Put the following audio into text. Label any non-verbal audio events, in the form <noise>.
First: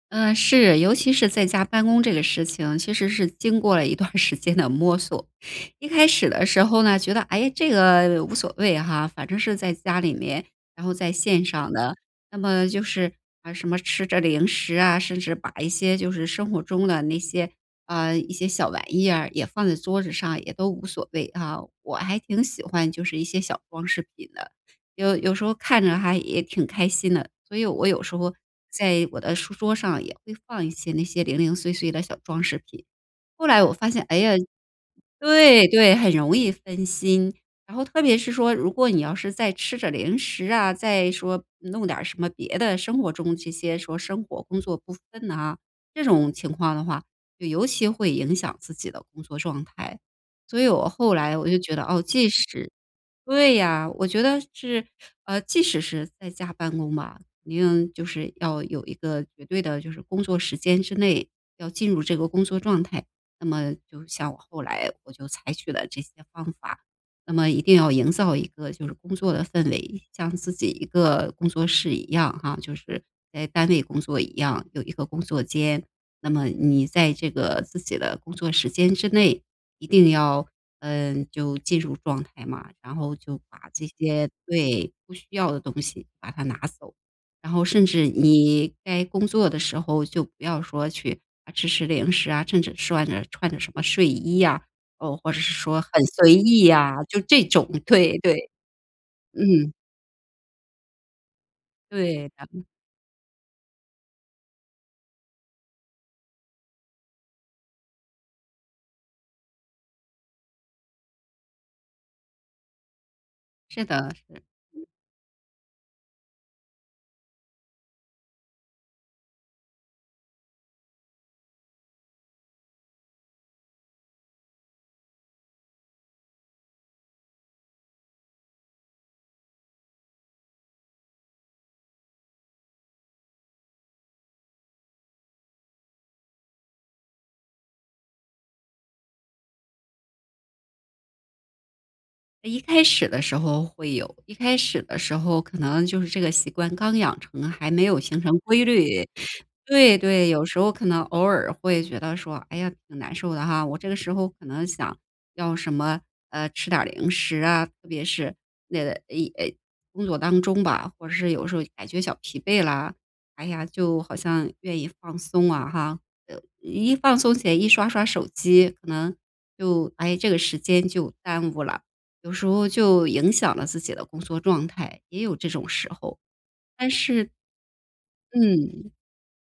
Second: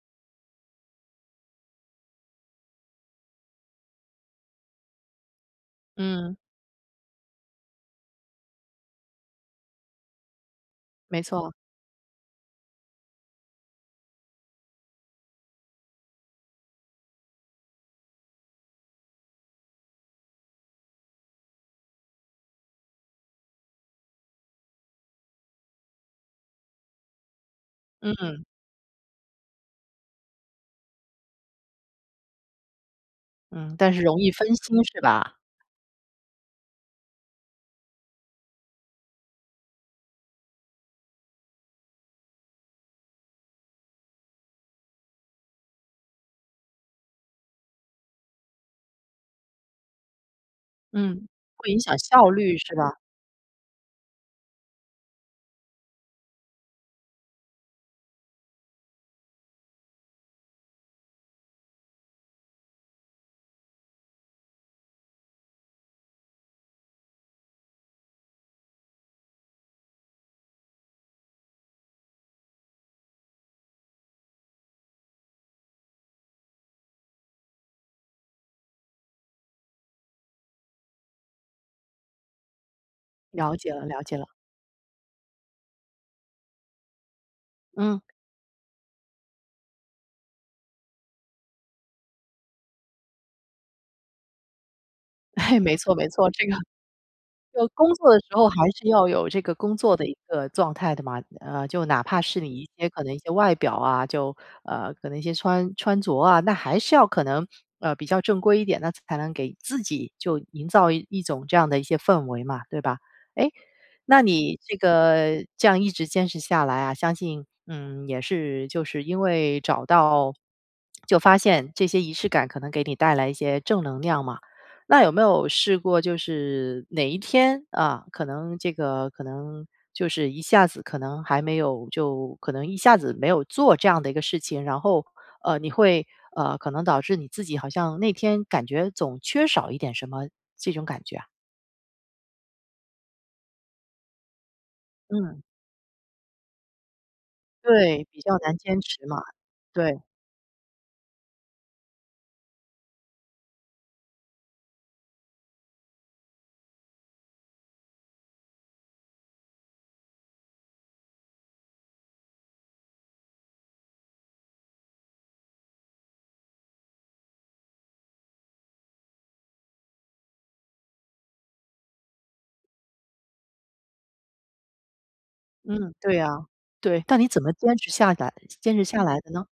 嗯，是，尤其是在家办公这个事情，其实是经过了一段儿时间的摸索。一开始嗯。的时候呢，觉得，哎，这个无所谓哈，反正是在家里面，然后在没线错。上的。那么就是，呃，什么吃着零食啊，甚至把一些就是生活中的那些，啊，一些小玩意啊，也放在桌子上，也都无所谓啊。我还挺喜欢就是一些小装饰品的，有有时候看着还也挺开心的，所以我有嗯时候嗯。在我的书桌上也会放一些那些零零碎碎的小装饰品。后来我嗯，发但是现，容哎易呀，分心，是吧？对对，很容易分心。然后特别是说，如果你要是再吃着零食啊，再说弄点儿什么别的生活中这些说生活工作不分呐。这种情况的话，就尤其会影响自己的工作状态。所以我后嗯，来我就会觉影得，响哦，即效率，使是吧？对呀，我觉得是，呃，即使是在家办公吧，一定就是要有一个绝对的就是工作时间之内，要进入这个工作状态。那么像我后来，我就采取了这些方法。那么一定要营造一个就是工作的氛围，像自己一个工作室一样啊就是在单位工作一样，有一个工作间。那么你在这个自己的工作时间之内，一定要，嗯，就进入状态嘛。然后就了把解了这了解了。些，对，不需要的东西把它拿走。然后甚嗯。至你该工作的时候，就不要说去吃吃零食啊，甚至穿着穿着什么睡衣啊，哦，或者是哎，没说很错没错，随这个意啊，就这就种。工作对的时候对。还是要有这个嗯。工作的一个状态的嘛。呃，就哪怕对，是咱你们一些可能一些外表啊，就，呃，可能一些穿穿着啊。那还是要可能，呃，比较正规一点，那才能给自己就营造一种这样的一些氛围嘛，对吧？哎，是的，那是。你这个这样一直坚持下来啊，相信，嗯，也是就是因为找到 <smacks lips> 就发现这些仪式感可能给你带来一些正能量嘛。那有没有试过就是哪一天，啊，可能这个可能就是一下子可能还没有就可能一下子没有做这样的一个事情，然后，呃，你会，呃，可能导致你自己好像那天感觉总缺少一点什么这种感觉啊？一开始的时候会有，一开始的时候嗯。可能就是这个习惯刚养成还没有对，形比成较难规坚持律。嘛。对对。对，有时候可能偶尔会觉得说：“哎呀，挺难受的哈。”我这个时候可能想要什么，呃，吃点儿零食啊，特别是那个，哎，哎，工作当中吧。或者是有时候感觉小疲惫了，哎呀，就好像愿意放松啊哈。呃，一放松起来，一刷刷手机，可能就哎，这个时间就耽误了。有时候就影响了自己的工作状态，也有这种时嗯，对候。啊，但对。但是你怎么坚持下呆坚持嗯。下来的呢？